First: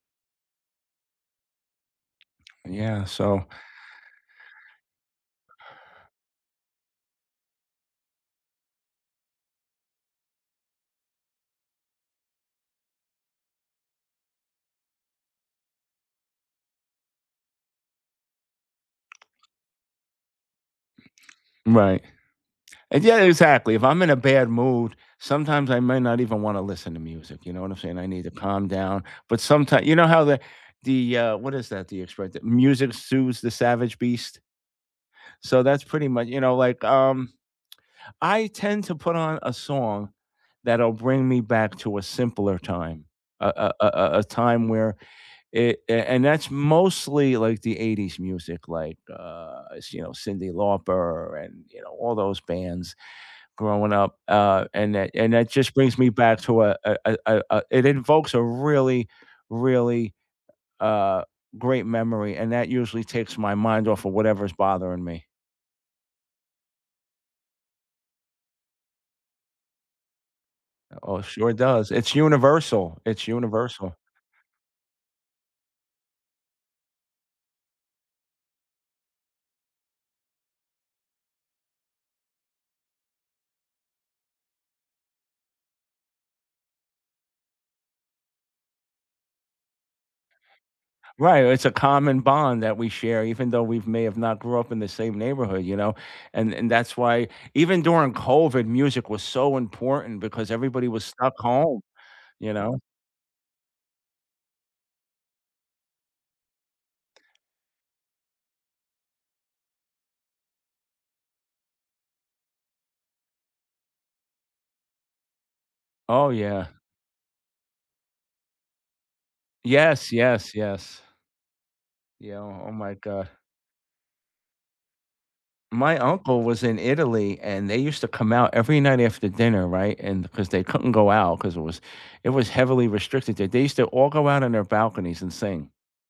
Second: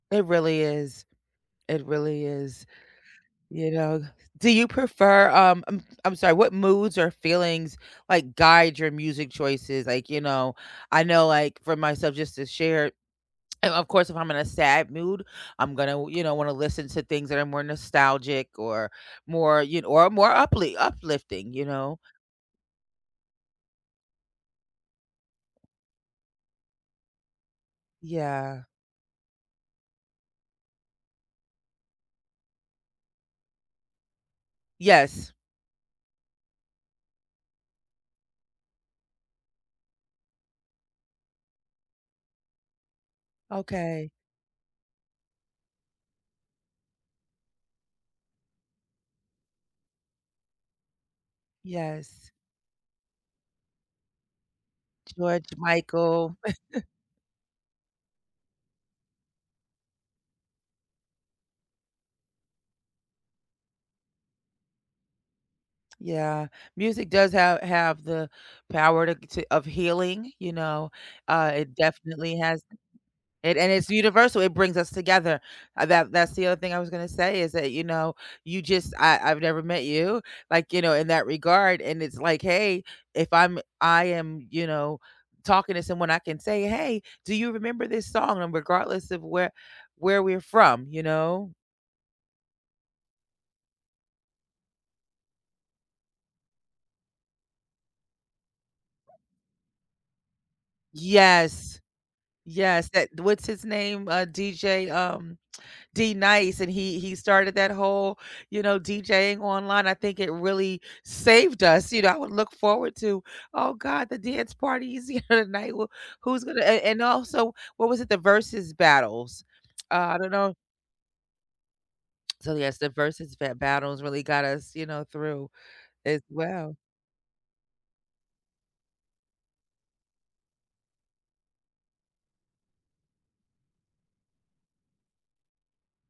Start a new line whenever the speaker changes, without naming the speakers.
It really is. It really is.
Yeah, so
You know? Do you prefer, um I'm I'm sorry what moods or feelings, like, guide your music choices? Like, you know, I know, like, for myself, just to share um, of course, if I'm in a sad mood, I'm gonna w you know, wanna listen to things that are more nostalgic, or, more, you kn or more upli uplifting, you know?
Right. And, yeah, exactly, if I'm in a bad mood, sometimes I may not even wanna listen to music, you know what I'm saying? I need to
Yeah.
calm down, but sometime you know how the the, uh, what is that, the expression? The "music soothes the savage beast?"
Yes.
So that's pretty mu you know, like, um, I tend to put on a song that'll bring me back to a simpler time, a a a
Okay.
a a time where, i i and that's mostly, like, the '80s music, like, uh, it's, you know, Cyndi Lauper, and, you know, all
Yes.
those bands growing up, uh, and that and
George
that just brings me
Michael.
back to a a a a a it invokes a really, really, uh, great memory, and that usually takes my mind off of whatever's bothering me.
Yeah. Music does ha have the power to to of healing, you know?
Oh, it
Uh,
sure
it
does. It's
definitely has
universal, it's
And and it's
universal.
universal, it brings us together. Uh, that that's the other thing I was gonna say, is that, you know, you just I I've never met you, like, you know, in that regard, and it's like, "Hey," if I'm I am, you know, talking to someone, I can say, "Hey, do you remember this song?" And regardless of where where we're from, you
Right,
know?
it's a common bond that we share, even though we may have not grew up in the same neighborhood, you know? And and that's why even during COVID, music was so important, because everybody was stuck
Yes.
home, you know?
Yes, that what's his name? Uh, DJ, um D-Nice, and he he started that whole, you know, DJ-ing online, I think it really saved us, you know, I would look forward to, "Oh god, the dance party is here tonight, who
Oh,
who's gonna"
yeah.
And And also, what was it? The versus battles. Uh,
Yes,
I don't know
yes, yes. Yeah,
So,
oh oh
yes, the
my god.
versus bat battles really got us, you know, through,
My
as
uncle was
well.
in Italy, and they used to come out every night after dinner, right? And 'cause they couldn't go out, 'cause it was it was heavily restricted there. They used to all go out on their balconies and sing.